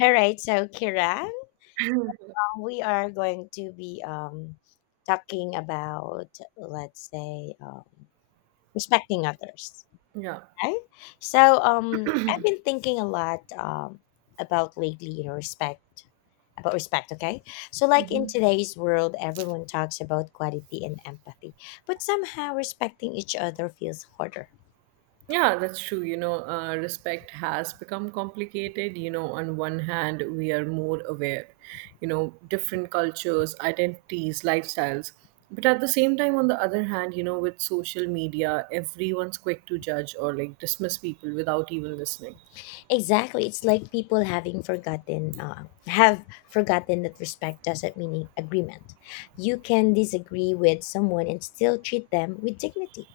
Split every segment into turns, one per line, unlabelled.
All right, so Kiran, we are going to be talking about, let's say, respecting others.
Yeah.
Okay, so I've been thinking a lot about lately, you know, respect about respect. Okay, so like
Hmm.
in today's world, everyone talks about quality and empathy, but somehow respecting each other feels harder.
Yeah, that's true. Respect has become complicated. On one hand, we are more aware, different cultures, identities, lifestyles. But at the same time, on the other hand, with social media, everyone's quick to judge or like dismiss people without even listening.
Exactly. It's like people having forgotten have forgotten that respect doesn't mean agreement. You can disagree with someone and still treat them with dignity.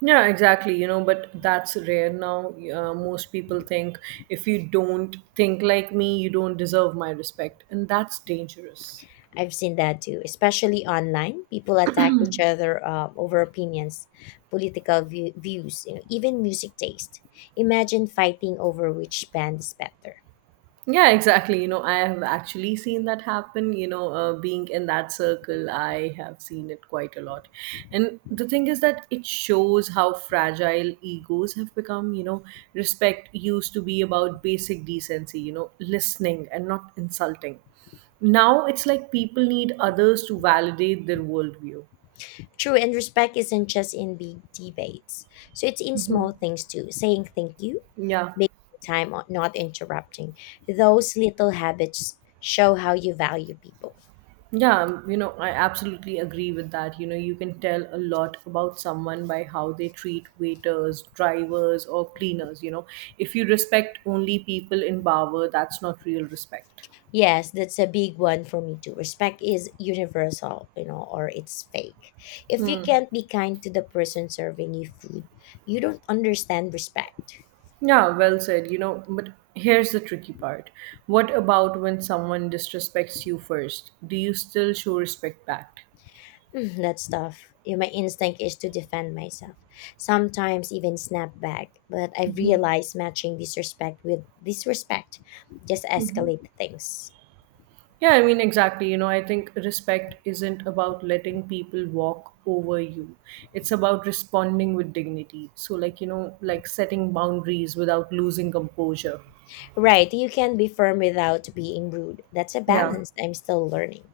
Yeah, exactly. But that's rare now. Most people think if you don't think like me, you don't deserve my respect. And that's dangerous.
I've seen that too, especially online. People attack each other over opinions, views, you know, even music taste. Imagine fighting over which band is better.
Yeah, exactly. I have actually seen that happen. Being in that circle, I have seen it quite a lot. And the thing is that it shows how fragile egos have become. Respect used to be about basic decency, listening and not insulting. Now it's like people need others to validate their worldview.
True, and respect isn't just in big debates. So it's in
Mhm.
small things too, saying thank you,
Yeah.
making time, or not interrupting. Those little habits show how you value people.
Yeah, I absolutely agree with that. You can tell a lot about someone by how they treat waiters, drivers, or cleaners. If you respect only people in Bawar, that's not real respect.
Yes, that's a big one for me too. Respect is universal, you know, or it's fake. If you can't be kind to the person serving you food, you don't understand respect.
Yeah, well said. But here's the tricky part. What about when someone disrespects you first? Do you still show respect back?
Mm, that's tough. Yeah, my instinct is to defend myself, sometimes even snap back. But I've realized matching disrespect with disrespect just escalate things.
Yeah, I mean, exactly. I think respect isn't about letting people walk over you. It's about responding with dignity. So, like, like setting boundaries without losing composure.
Right, you can be firm without being rude. That's a
Yeah.
balance I'm still learning.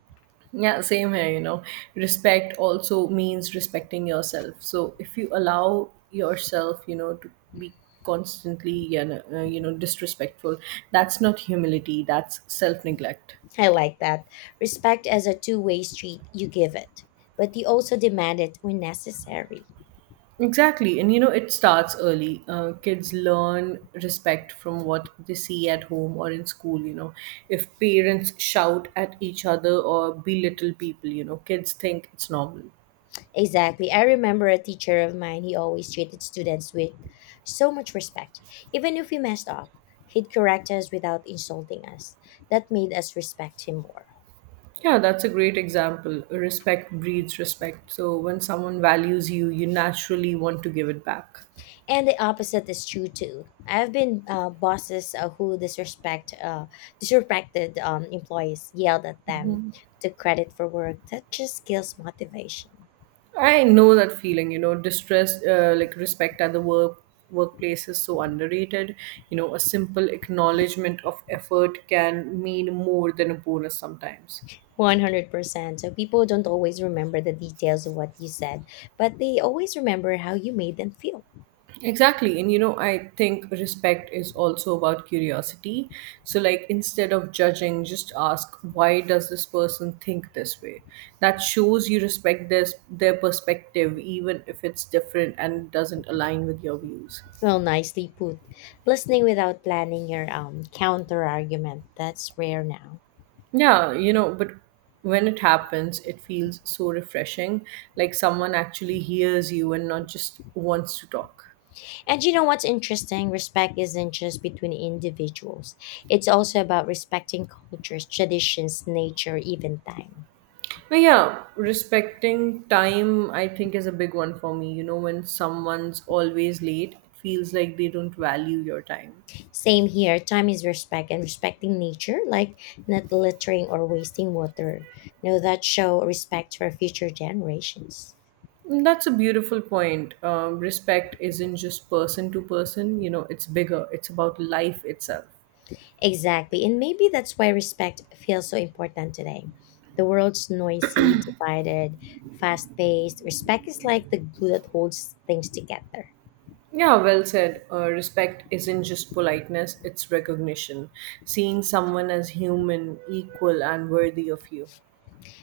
Yeah, same here. Respect also means respecting yourself. So if you allow yourself, to be constantly, disrespectful, that's not humility, that's self-neglect.
I like that. Respect as a two-way street, you give it, but you also demand it when necessary.
Exactly. And it starts early. Kids learn respect from what they see at home or in school. If parents shout at each other or belittle people, kids think it's normal.
Exactly. I remember a teacher of mine, he always treated students with so much respect. Even if we messed up, he'd correct us without insulting us. That made us respect him more.
Yeah, that's a great example. Respect breeds respect. So when someone values you, you naturally want to give it back.
And the opposite is true too. I've been bosses who disrespected employees, yelled at them, took credit for work. That just kills motivation.
I know that feeling, distress, like respect at the workplace is so underrated. A simple acknowledgement of effort can mean more than a bonus sometimes.
100%. So people don't always remember the details of what you said, but they always remember how you made them feel.
Exactly. And I think respect is also about curiosity. So, like, instead of judging, just ask, why does this person think this way? That shows you respect this, their perspective, even if it's different and doesn't align with your views.
Well, nicely put. Listening without planning your counter argument, that's rare now.
Yeah, but when it happens, it feels so refreshing. Like someone actually hears you and not just wants to talk.
And you know what's interesting? Respect isn't just between individuals, it's also about respecting cultures, traditions, nature, even time.
But yeah, respecting time, I think, is a big one for me. When someone's always late, it feels like they don't value your time.
Same here, time is respect and respecting nature, like not littering or wasting water. Now that show respect for future generations.
And that's a beautiful point. Respect isn't just person to person, it's bigger, it's about life itself.
Exactly, and maybe that's why respect feels so important today. The world's noisy, divided, fast paced. Respect is like the glue that holds things together.
Yeah, well said. Respect isn't just politeness, it's recognition, seeing someone as human, equal, and worthy of you.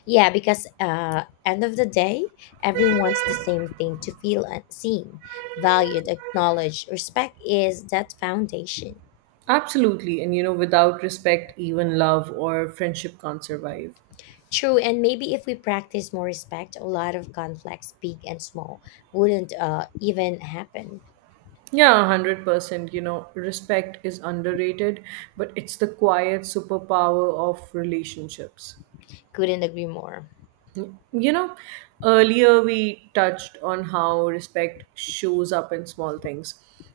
Yeah, because end of the day, everyone wants the same thing to feel seen, valued, acknowledged. Respect is that foundation.
Absolutely. And without respect, even love or friendship can't survive.
True, and maybe if we practice more respect, a lot of conflicts, big and small, wouldn't even happen.
Yeah, 100%. Respect is underrated, but it's the quiet superpower of relationships.
Couldn't agree more.
You know, earlier we touched on how respect shows up in small things,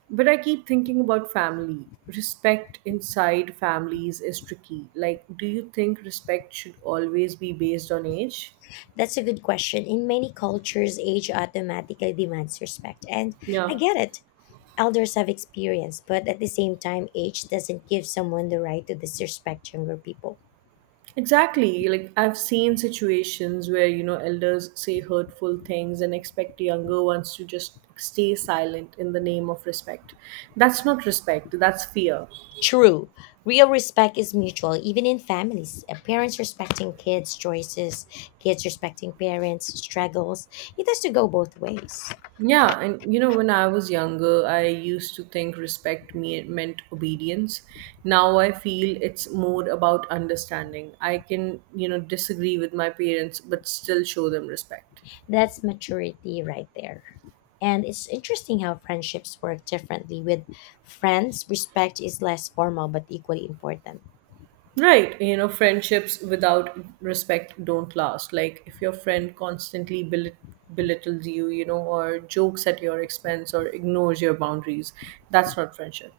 but I keep thinking about family. Respect inside families is tricky. Like, do you think respect should always be based on age?
That's a good question. In many cultures, age automatically demands respect, and I
Yeah.
get it. Elders have experience, but at the same time, age doesn't give someone the right to disrespect younger people.
Exactly. Like I've seen situations where, elders say hurtful things and expect younger ones to just stay silent in the name of respect. That's not respect, that's fear.
True. Real respect is mutual, even in families. Parents respecting kids' choices, kids respecting parents' struggles. It has to go both ways.
Yeah, and when I was younger, I used to think respect me meant obedience. Now I feel it's more about understanding. I can, disagree with my parents, but still show them respect.
That's maturity right there. And it's interesting how friendships work differently. With friends, respect is less formal but equally important.
Right, friendships without respect don't last. Like if your friend constantly belittles you, or jokes at your expense or ignores your boundaries, that's not friendship.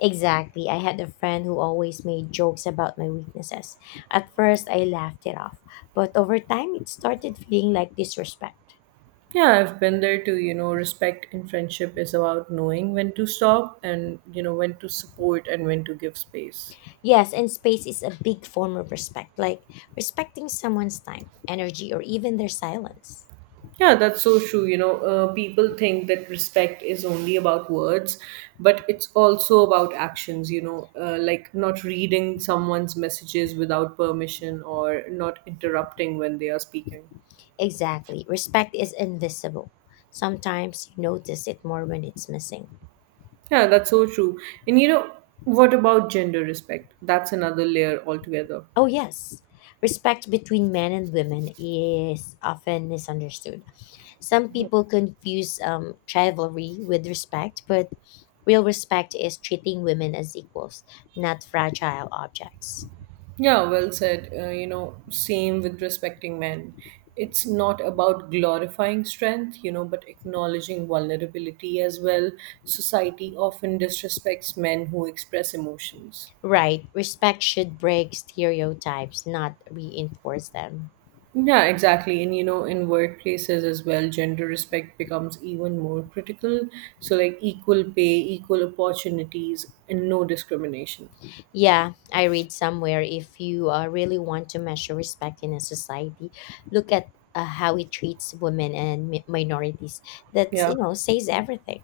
Exactly. I had a friend who always made jokes about my weaknesses. At first, I laughed it off, but over time, it started feeling like disrespect.
Yeah, I've been there too. Respect in friendship is about knowing when to stop and, when to support and when to give space.
Yes, and space is a big form of respect, like respecting someone's time, energy, or even their silence.
Yeah, that's so true. People think that respect is only about words, but it's also about actions, like not reading someone's messages without permission or not interrupting when they are speaking.
Exactly. Respect is invisible. Sometimes you notice it more when it's missing.
Yeah, that's so true. And what about gender respect? That's another layer altogether.
Oh, yes. Respect between men and women is often misunderstood. Some people confuse chivalry with respect, but real respect is treating women as equals, not fragile objects.
Yeah, well said. Same with respecting men. It's not about glorifying strength, but acknowledging vulnerability as well. Society often disrespects men who express emotions.
Right, respect should break stereotypes, not reinforce them.
Yeah, exactly. And in workplaces as well, gender respect becomes even more critical. So, like equal pay, equal opportunities, and no discrimination.
Yeah, I read somewhere if you really want to measure respect in a society, look at how it treats women and minorities. That's,
Yeah.
you know, says everything.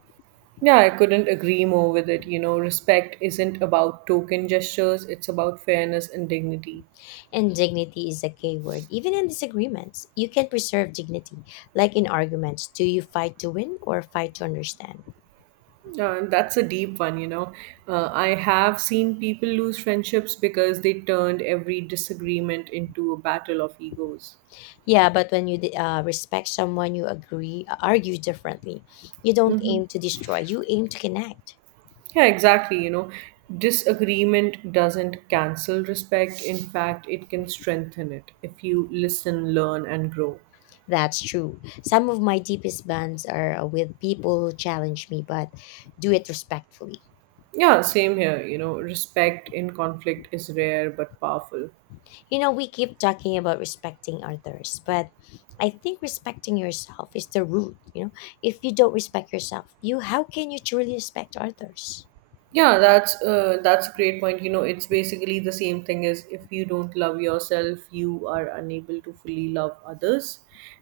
Yeah, I couldn't agree more with it. Respect isn't about token gestures, it's about fairness and dignity.
And dignity is a key word. Even in disagreements, you can preserve dignity. Like in arguments, do you fight to win or fight to understand?
That's a deep one. I have seen people lose friendships because they turned every disagreement into a battle of egos.
Yeah, but when you respect someone, you argue differently. You don't
Hmm.
aim to destroy, you aim to connect.
Yeah, exactly. Disagreement doesn't cancel respect. In fact, it can strengthen it if you listen, learn, and grow.
That's true. Some of my deepest bonds are with people who challenge me, but do it respectfully.
Yeah, same here. Respect in conflict is rare but powerful.
You know, we keep talking about respecting others, but I think respecting yourself is the root. You know, if you don't respect yourself, you how can you truly respect others?
Yeah, that's a great point. It's basically the same thing as if you don't love yourself, you are unable to fully love others,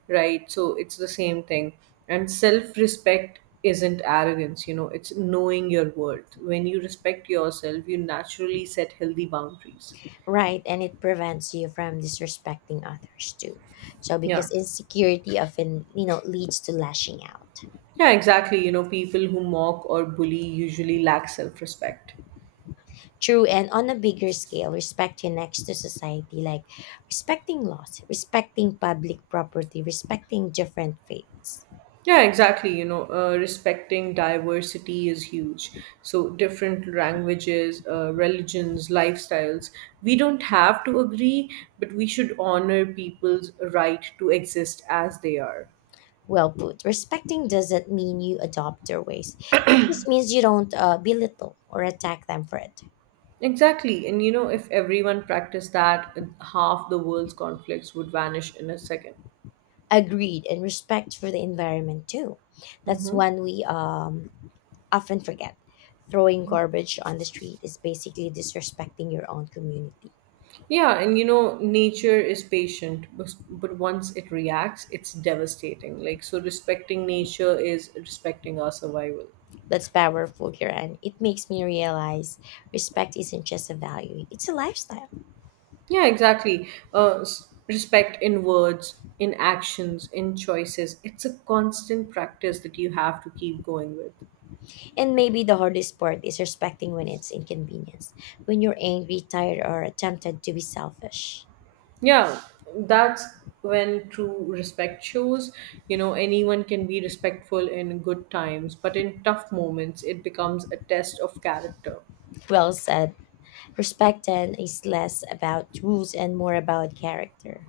right? So it's the same thing. And self-respect isn't arrogance, it's knowing your worth. When you respect yourself, you naturally set healthy boundaries.
Right, and it prevents you from disrespecting others too. So
Yeah.
because insecurity often, you know, leads to lashing out.
Yeah, exactly. People who mock or bully usually lack self-respect.
True, and on a bigger scale, respect connects to society, like respecting laws, respecting public property, respecting different faiths.
Yeah, exactly. Respecting diversity is huge. So, different languages, religions, lifestyles. We don't have to agree, but we should honor people's right to exist as they are.
Well put. Respecting doesn't mean you adopt their ways. It just means you don't belittle or attack them for it.
Exactly. And if everyone practiced that, half the world's conflicts would vanish in a second.
Agreed, and respect for the environment too. That's
Hmm.
one we often forget. Throwing garbage on the street is basically disrespecting your own community.
Yeah, and nature is patient, but once it reacts, it's devastating. Like, so respecting nature is respecting our survival.
That's powerful, Kiran. It makes me realize respect isn't just a value, it's a lifestyle.
Yeah, exactly. Respect in words, in actions, in choices. It's a constant practice that you have to keep going with.
And maybe the hardest part is respecting when it's inconvenience, when you're angry, tired, or tempted to be selfish.
Yeah, that's when true respect shows. Anyone can be respectful in good times, but in tough moments, it becomes a test of character.
Well said. Respect then is less about rules and more about character.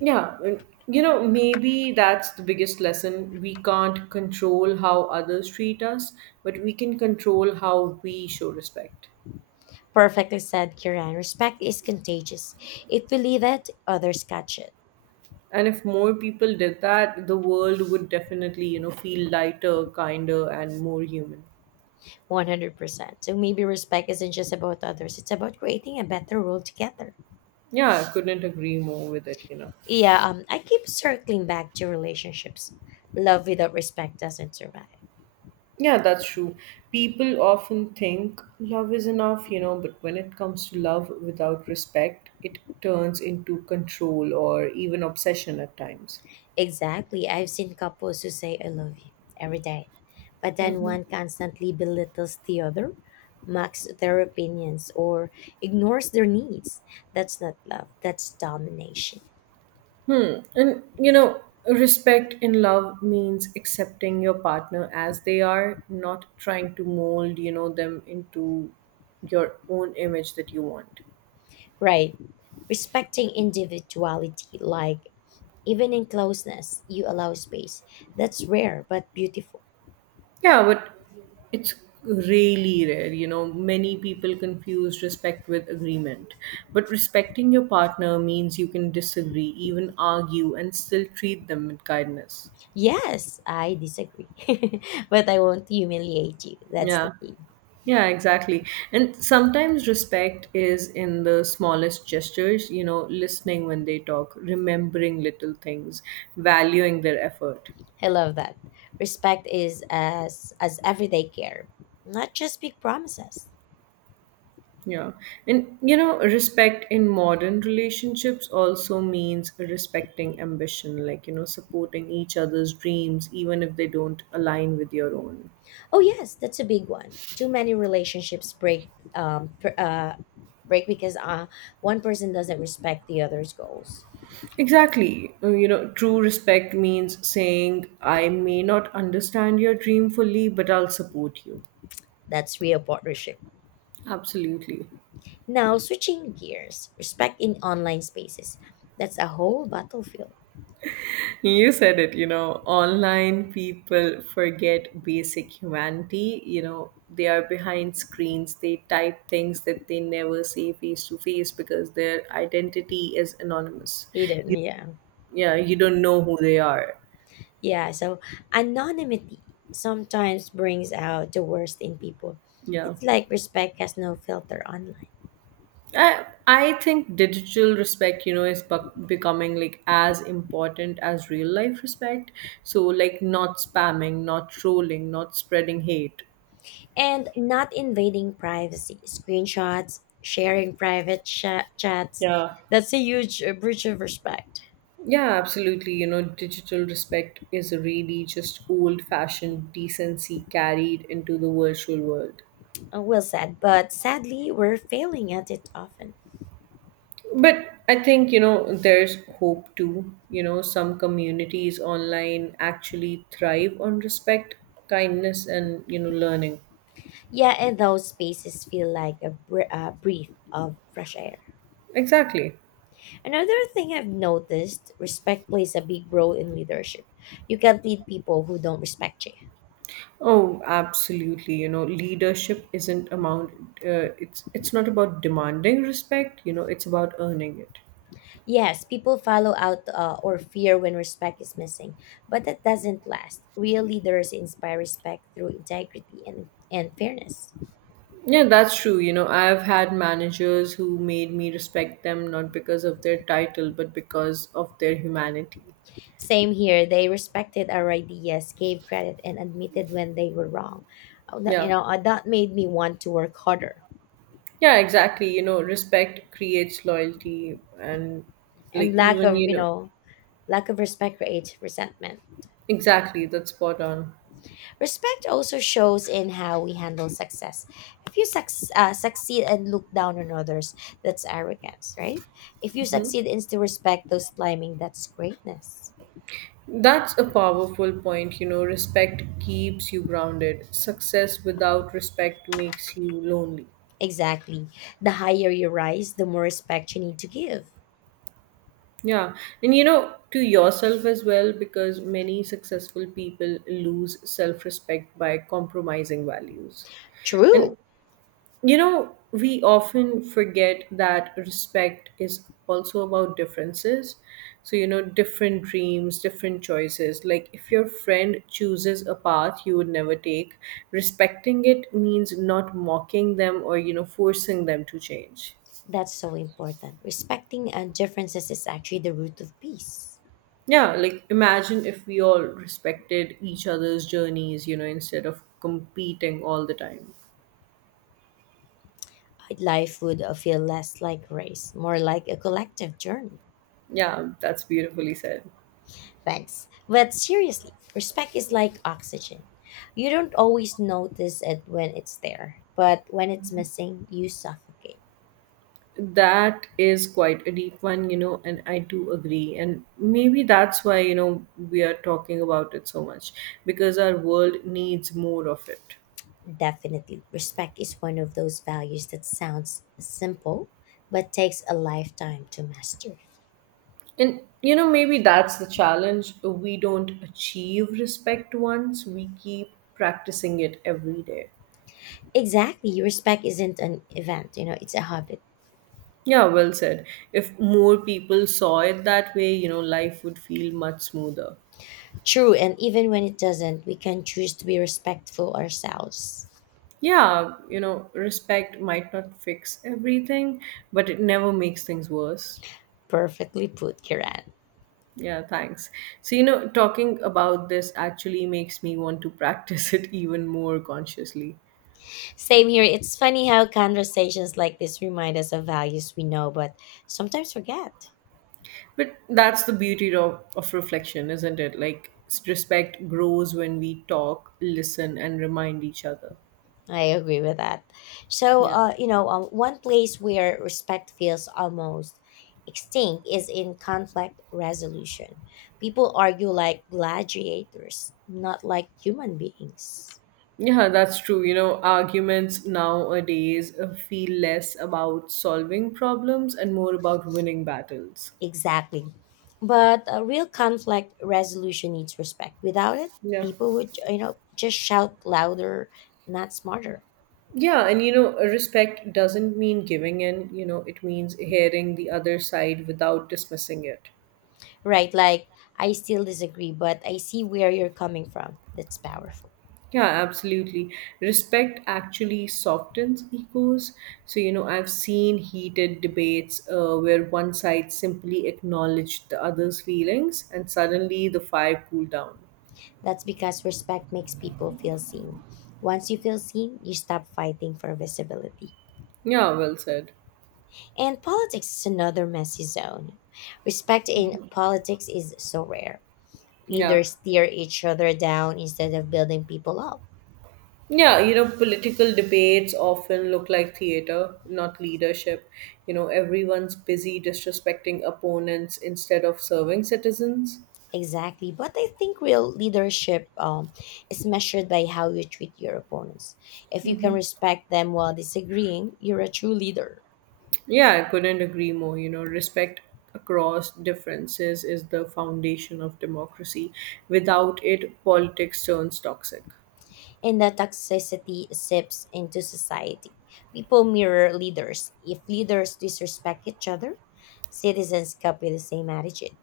Yeah, and maybe that's the biggest lesson. We can't control how others treat us, but we can control how we show respect.
Perfectly said, Kiran. Respect is contagious. If we leave it, others catch it.
And if more people did that, the world would definitely feel lighter, kinder, and more human.
100%. So maybe respect isn't just about others, it's about creating a better world together.
Yeah, I couldn't agree more with it.
Yeah, I keep circling back to relationships. Love without respect doesn't survive.
Yeah, that's true. People often think love is enough, but when it comes to love without respect, it turns into control or even obsession at times.
Exactly. I've seen couples who say, I love you every day, but then
Mhm.
one constantly belittles the other, mocks their opinions, or ignores their needs. That's not love, that's domination.
Hmm. And respect in love means accepting your partner as they are, not trying to mold, them into your own image that you want.
Right. Respecting individuality, like even in closeness, you allow space. That's rare but beautiful.
Yeah, but it's really rare. Many people confuse respect with agreement. But respecting your partner means you can disagree, even argue, and still treat them with kindness.
Yes, I disagree but I won't humiliate you. That's the
Yeah.
key.
Yeah, exactly. And sometimes respect is in the smallest gestures, listening when they talk, remembering little things, valuing their effort.
I love that. Respect is as everyday care, not just big promises.
Yeah. And respect in modern relationships also means respecting ambition, like, supporting each other's dreams, even if they don't align with your own.
Oh yes, that's a big one. Too many relationships um pr- uh break because one person doesn't respect the other's goals.
Exactly. True respect means saying, I may not understand your dream fully, but I'll support you.
That's real partnership.
Absolutely.
Now switching gears, respect in online spaces. That's a whole battlefield.
You said it, online people forget basic humanity. They are behind screens, they type things that they never say face to face because their identity is anonymous.
Hidden,
You,
yeah.
yeah, you don't know who they are.
Yeah, so anonymity sometimes brings out the worst in people.
Yeah.
It's like respect has no filter online.
I think digital respect, is becoming like as important as real life respect. So, like, not spamming, not trolling, not spreading hate.
And not invading privacy, screenshots, sharing chats,
Yeah.
that's a huge breach of respect.
Yeah, absolutely. Digital respect is really just old fashioned decency carried into the virtual world.
Well said, but sadly, we're failing at it often.
But I think, there's hope too. Some communities online actually thrive on respect, kindness, and, learning.
Yeah, and those spaces feel like a breath of fresh air.
Exactly.
Another thing I've noticed, respect plays a big role in leadership. You can't lead people who don't respect you.
Oh, absolutely. Leadership isn't amount. It's not about demanding respect. It's about earning it.
Yes, people follow out or fear when respect is missing, but that doesn't last. Real leaders inspire respect through integrity and fairness.
Yeah, that's true. I've had managers who made me respect them not because of their title, but because of their humanity.
Same here, they respected our ideas, gave credit, and admitted when they were wrong. You
Yeah.
know, that made me want to work harder.
Yeah, exactly. Respect creates loyalty and
And
like
lack
even,
of, you know, lack of respect creates resentment.
exactly, that's spot on.
Respect also shows in how we handle success. If you succeed and look down on others, that's arrogance, right? If you succeed and still respect those climbing, that's greatness.
That's a powerful point. Respect keeps you grounded. Success without respect makes you lonely.
Exactly. The higher you rise, the more respect you need to give.
Yeah, and to yourself as well, because many successful people lose self respect by compromising values.
True.
And we often forget that respect is also about differences. So, different dreams, different choices. Like, if your friend chooses a path you would never take, respecting it means not mocking them or, forcing them to change.
That's so important. Respecting differences is actually the root of peace.
Yeah, like imagine if we all respected each other's journeys, you know, instead of competing all the time.
Life would feel less like race, more like a collective journey.
Yeah, that's beautifully said.
Thanks. But seriously, respect is like oxygen. You don't always notice it when it's there, but when it's missing, you suffocate.
That is quite a deep one, you know, and I do agree. And maybe that's why, you know, we are talking about it so much because our world needs more of it.
Definitely, respect is one of those values that sounds simple, but takes a lifetime to master.
And you know, maybe that's the challenge. We don't achieve respect once, we keep practicing it every day.
Exactly, respect isn't an event, you know, it's a habit.
Yeah, well said. If more people saw it that way, you know, life would feel much smoother.
True, and even when it doesn't, we can choose to be respectful ourselves.
Yeah, you know, respect might not fix everything, but it never makes things worse.
Perfectly put, Kiran.
Yeah, thanks. So, you know, talking about this actually makes me want to practice it even more consciously.
Same here. It's funny how conversations like this remind us of values we know, but sometimes forget.
But that's the beauty of reflection, isn't it? Like, respect grows when we talk, listen, and remind each other.
I agree with that. So,
Yeah.
one place where respect feels almost extinct is in conflict resolution. People argue like gladiators, not like human beings.
Yeah, that's true. You know, arguments nowadays feel less about solving problems and more about winning battles.
Exactly. But a real conflict resolution needs respect. Without it,
Yeah.
people would, you know, just shout louder, not smarter.
Yeah, and you know, respect doesn't mean giving in, you know, it means hearing the other side without dismissing it.
Right, like I still disagree, but I see where you're coming from. That's powerful.
Yeah, absolutely. Respect actually softens egos. So, you know, I've seen heated debates where one side simply acknowledged the other's feelings and suddenly the fire cooled down.
That's because respect makes people feel seen. Once you feel seen, you stop fighting for visibility.
Yeah, well said.
And politics is another messy zone. Respect in politics is so rare.
Yeah.
Leaders tear each other down instead of building people up.
Yeah, you know, political debates often look like theater, not leadership. You know, everyone's busy disrespecting opponents instead of serving citizens.
Exactly, but I think real leadership is measured by how you treat your opponents. If you can respect them while disagreeing, you're a true leader.
Yeah, I couldn't agree more. You know, respect across differences is the foundation of democracy. Without it, politics turns toxic.
And the toxicity seeps into society. People mirror leaders. If leaders disrespect each other, citizens copy the same attitude.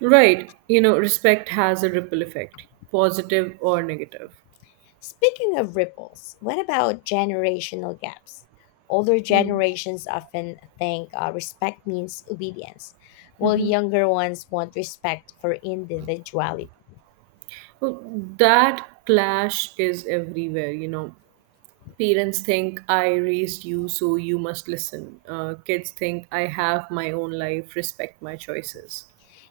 Right. You know, respect has a ripple effect, positive or negative.
Speaking of ripples, what about generational gaps? Older
Hmm.
generations often think respect means obedience, while younger ones want respect for individuality.
Well, that clash is everywhere, you know. Parents think I raised you, so you must listen. Kids think I have my own life, respect my choices.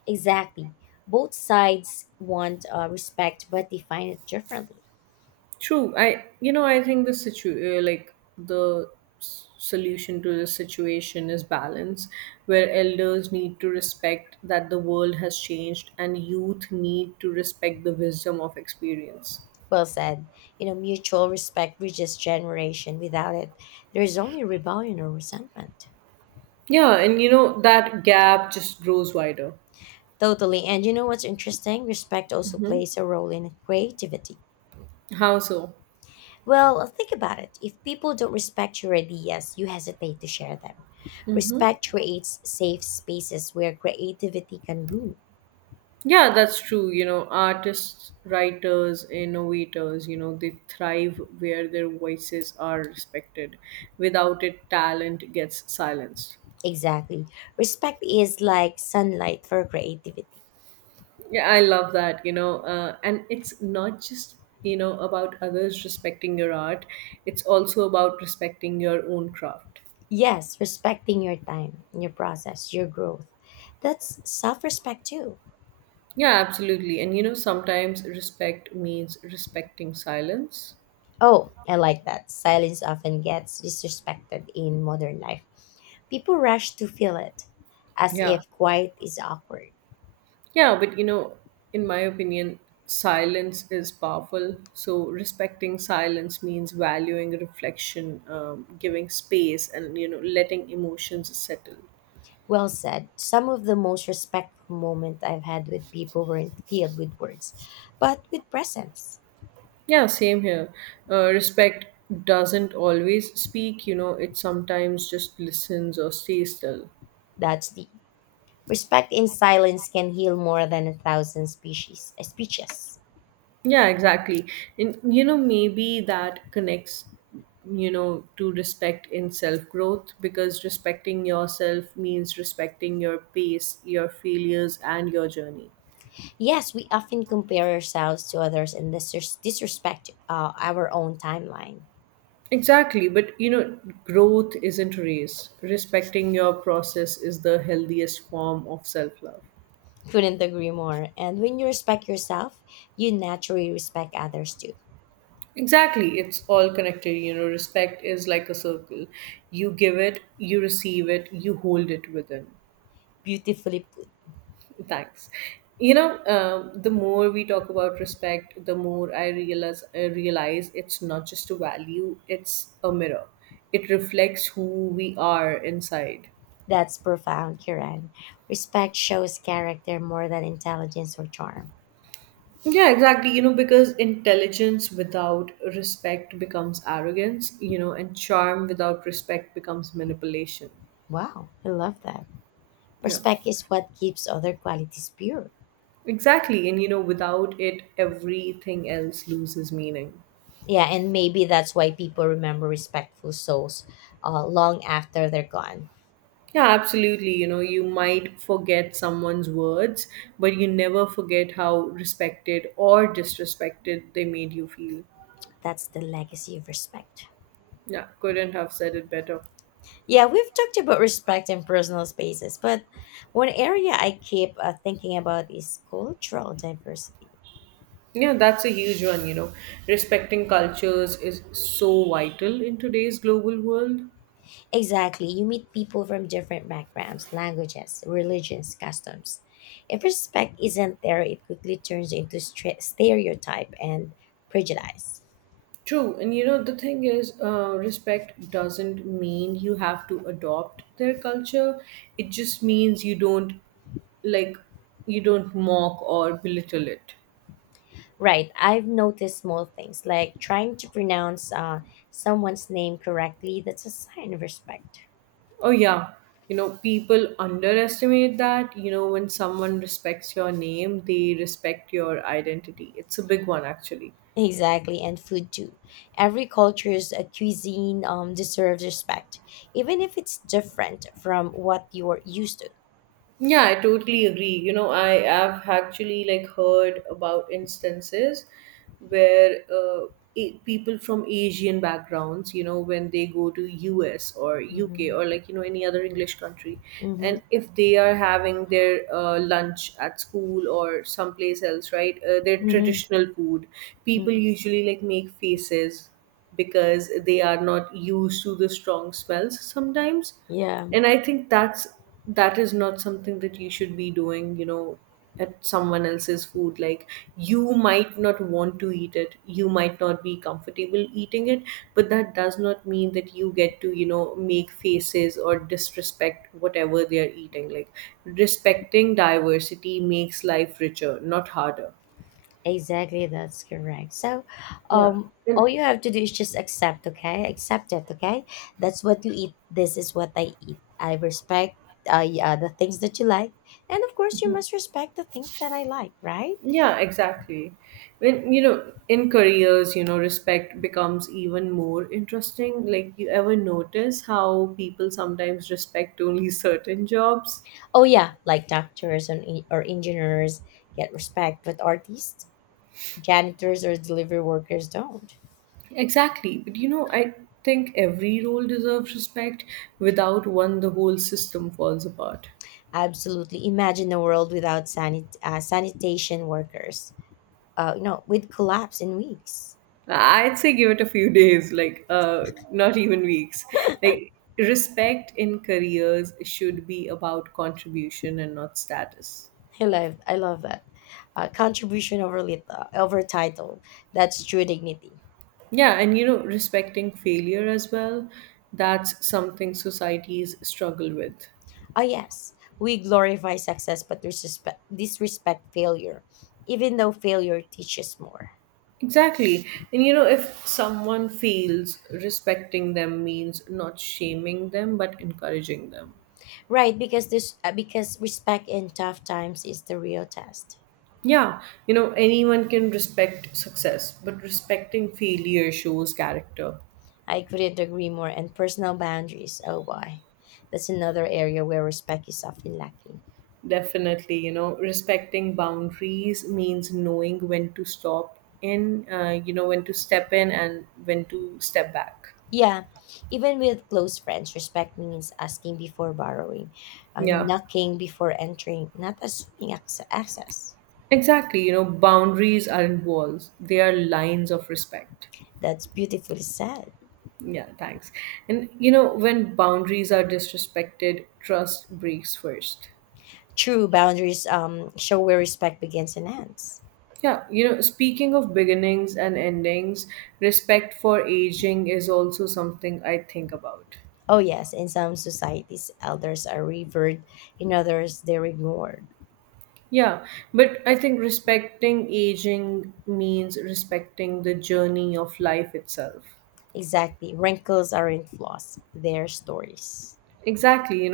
Exactly. Both sides want respect but define it differently.
True. I think the situ like the s- solution to this situation is balance, where elders need to respect that the world has changed, and youth need to respect the wisdom of experience.
Well said. You know, mutual respect bridges generation. Without it, there is only rebellion or resentment.
Yeah, and you know that gap just grows wider.
Totally. And you know what's interesting? Respect also
Hmm.
plays a role in creativity.
How so?
Well, think about it. If people don't respect your ideas, you hesitate to share them.
Mm-hmm.
Respect creates safe spaces where creativity can bloom.
Yeah, that's true. You know, artists, writers, innovators, you know, they thrive where their voices are respected. Without it, talent gets silenced.
Exactly. Respect is like sunlight for creativity.
Yeah, I love that, you know, and it's not just, you know, about others respecting your art, it's also about respecting your own craft.
Yes, respecting your time, your process, your growth. That's self respect too.
Yeah, absolutely. And, you know, sometimes respect means respecting silence.
Oh, I like that. Silence often gets disrespected in modern life. People rush to fill it, as
Yeah.
if quiet is awkward.
Yeah, but you know, in my opinion, silence is powerful. So respecting silence means valuing reflection, giving space, and you know, letting emotions settle.
Well said. Some of the most respectful moments I've had with people weren't filled with words, but with presence.
Yeah, same here. Respect doesn't always speak. You know, it sometimes just listens or stays still.
That's deep. Respect in silence can heal more than a thousand species speeches.
Yeah, exactly. And you know, maybe that connects, you know, to respect in self growth because respecting yourself means respecting your pace, your failures, and your journey.
Yes, we often compare ourselves to others and disrespect our own timeline.
Exactly. But you know, growth isn't a race. Respecting your process is the healthiest form of self love.
Couldn't agree more. And when you respect yourself, you naturally respect others too.
Exactly. It's all connected. You know, respect is like a circle. You give it, you receive it, you hold it within.
Beautifully put.
Thanks. You know, the more we talk about respect, the more I realize it's not just a value; it's a mirror. It reflects who we are inside.
That's profound, Kiran. Respect shows character more than intelligence or charm.
Yeah, exactly. You know, because intelligence without respect becomes arrogance. You know, and charm without respect becomes manipulation.
Wow, I love that.
Yeah,
Respect is what keeps other qualities pure.
exactly. And you know, without it, everything else loses meaning.
Yeah, and maybe that's why people remember respectful souls long after they're gone.
Yeah, absolutely. You know, you might forget someone's words, but you never forget how respected or disrespected they made you feel.
That's the legacy of respect.
Yeah, couldn't have said it better.
Yeah, we've talked about respect in personal spaces, but one area I keep thinking about is cultural diversity.
Yeah, that's a huge one, you know. Respecting cultures is so vital in today's global world.
Exactly, you meet people from different backgrounds, languages, religions, customs. If respect isn't there, it quickly turns into stereotype and prejudice.
True, and you know, the thing is, respect doesn't mean you have to adopt their culture. It just means you don't, like, you don't mock or belittle it.
Right, I've noticed small things like trying to pronounce someone's name correctly, that's a sign of respect.
Oh, yeah. You know, people underestimate that. You know, when someone respects your name, they respect your identity. It's a big one, actually.
Exactly, and food too. Every culture's cuisine deserves respect, even if it's different from what you're used to.
Yeah, I totally agree. You know, I have actually like heard about instances where people from Asian backgrounds, you know, when they go to US or UK or
Hmm.
like you know any other English country,
Mm-hmm.
and if they are having their lunch at school or someplace else, right, their
Mm-hmm.
traditional food, people
Hmm.
usually like make faces because they are not used to the strong smells sometimes,
Yeah,
and I think that is not something that you should be doing, you know, at someone else's food. Like, you might not want to eat it, you might not be comfortable eating it, but that does not mean that you get to, you know, make faces or disrespect whatever they are eating. Like, respecting diversity makes life richer, not harder.
exactly. That's correct. So,
Yeah. And
all you have to do is just accept, okay? Accept it, okay? That's what you eat. This is what I eat. I respect the things that you like. And of course, you must respect the things that I like, right?
yeah, exactly. When you know, in careers, you know, respect becomes even more interesting. Like, you ever notice how people sometimes respect only certain jobs?
Oh yeah, like doctors or engineers get respect, but artists, janitors, or delivery workers don't.
Exactly. But you know, I think every role deserves respect. Without one, the whole system falls apart.
Absolutely, imagine a world without sanitation workers. You know, with collapse in weeks.
I'd say give it a few days, like not even weeks. Like, respect in careers should be about contribution and not status.
I love that. Contribution over over title. That's true dignity.
Yeah, and you know, respecting failure as well, that's something societies struggle with.
Ah yes, we glorify success, but disrespect failure, even though failure teaches more.
Exactly. And you know, if someone fails, respecting them means not shaming them, but encouraging them.
Right, because this because respect in tough times is the real test.
Yeah, you know, anyone can respect success, but respecting failure shows character.
I couldn't agree more. And personal boundaries, oh boy, that's another area where respect is often lacking.
Definitely, you know, respecting boundaries means knowing when to stop in, you know, when to step in and when to step back.
Yeah, even with close friends, respect means asking before borrowing,
Yeah.
knocking before entering, not assuming access.
Exactly, you know, boundaries aren't walls, they are lines of respect.
That's beautifully said.
Yeah, thanks. And you know, when boundaries are disrespected, trust breaks first.
True boundaries show where respect begins and ends.
Yeah, you know, speaking of beginnings and endings, respect for aging is also something I think about.
Oh yes, in some societies, elders are revered; in others, they're ignored.
Yeah, but I think respecting aging means respecting the journey of life itself.
Exactly. Wrinkles aren't flaws, they're stories.
Exactly.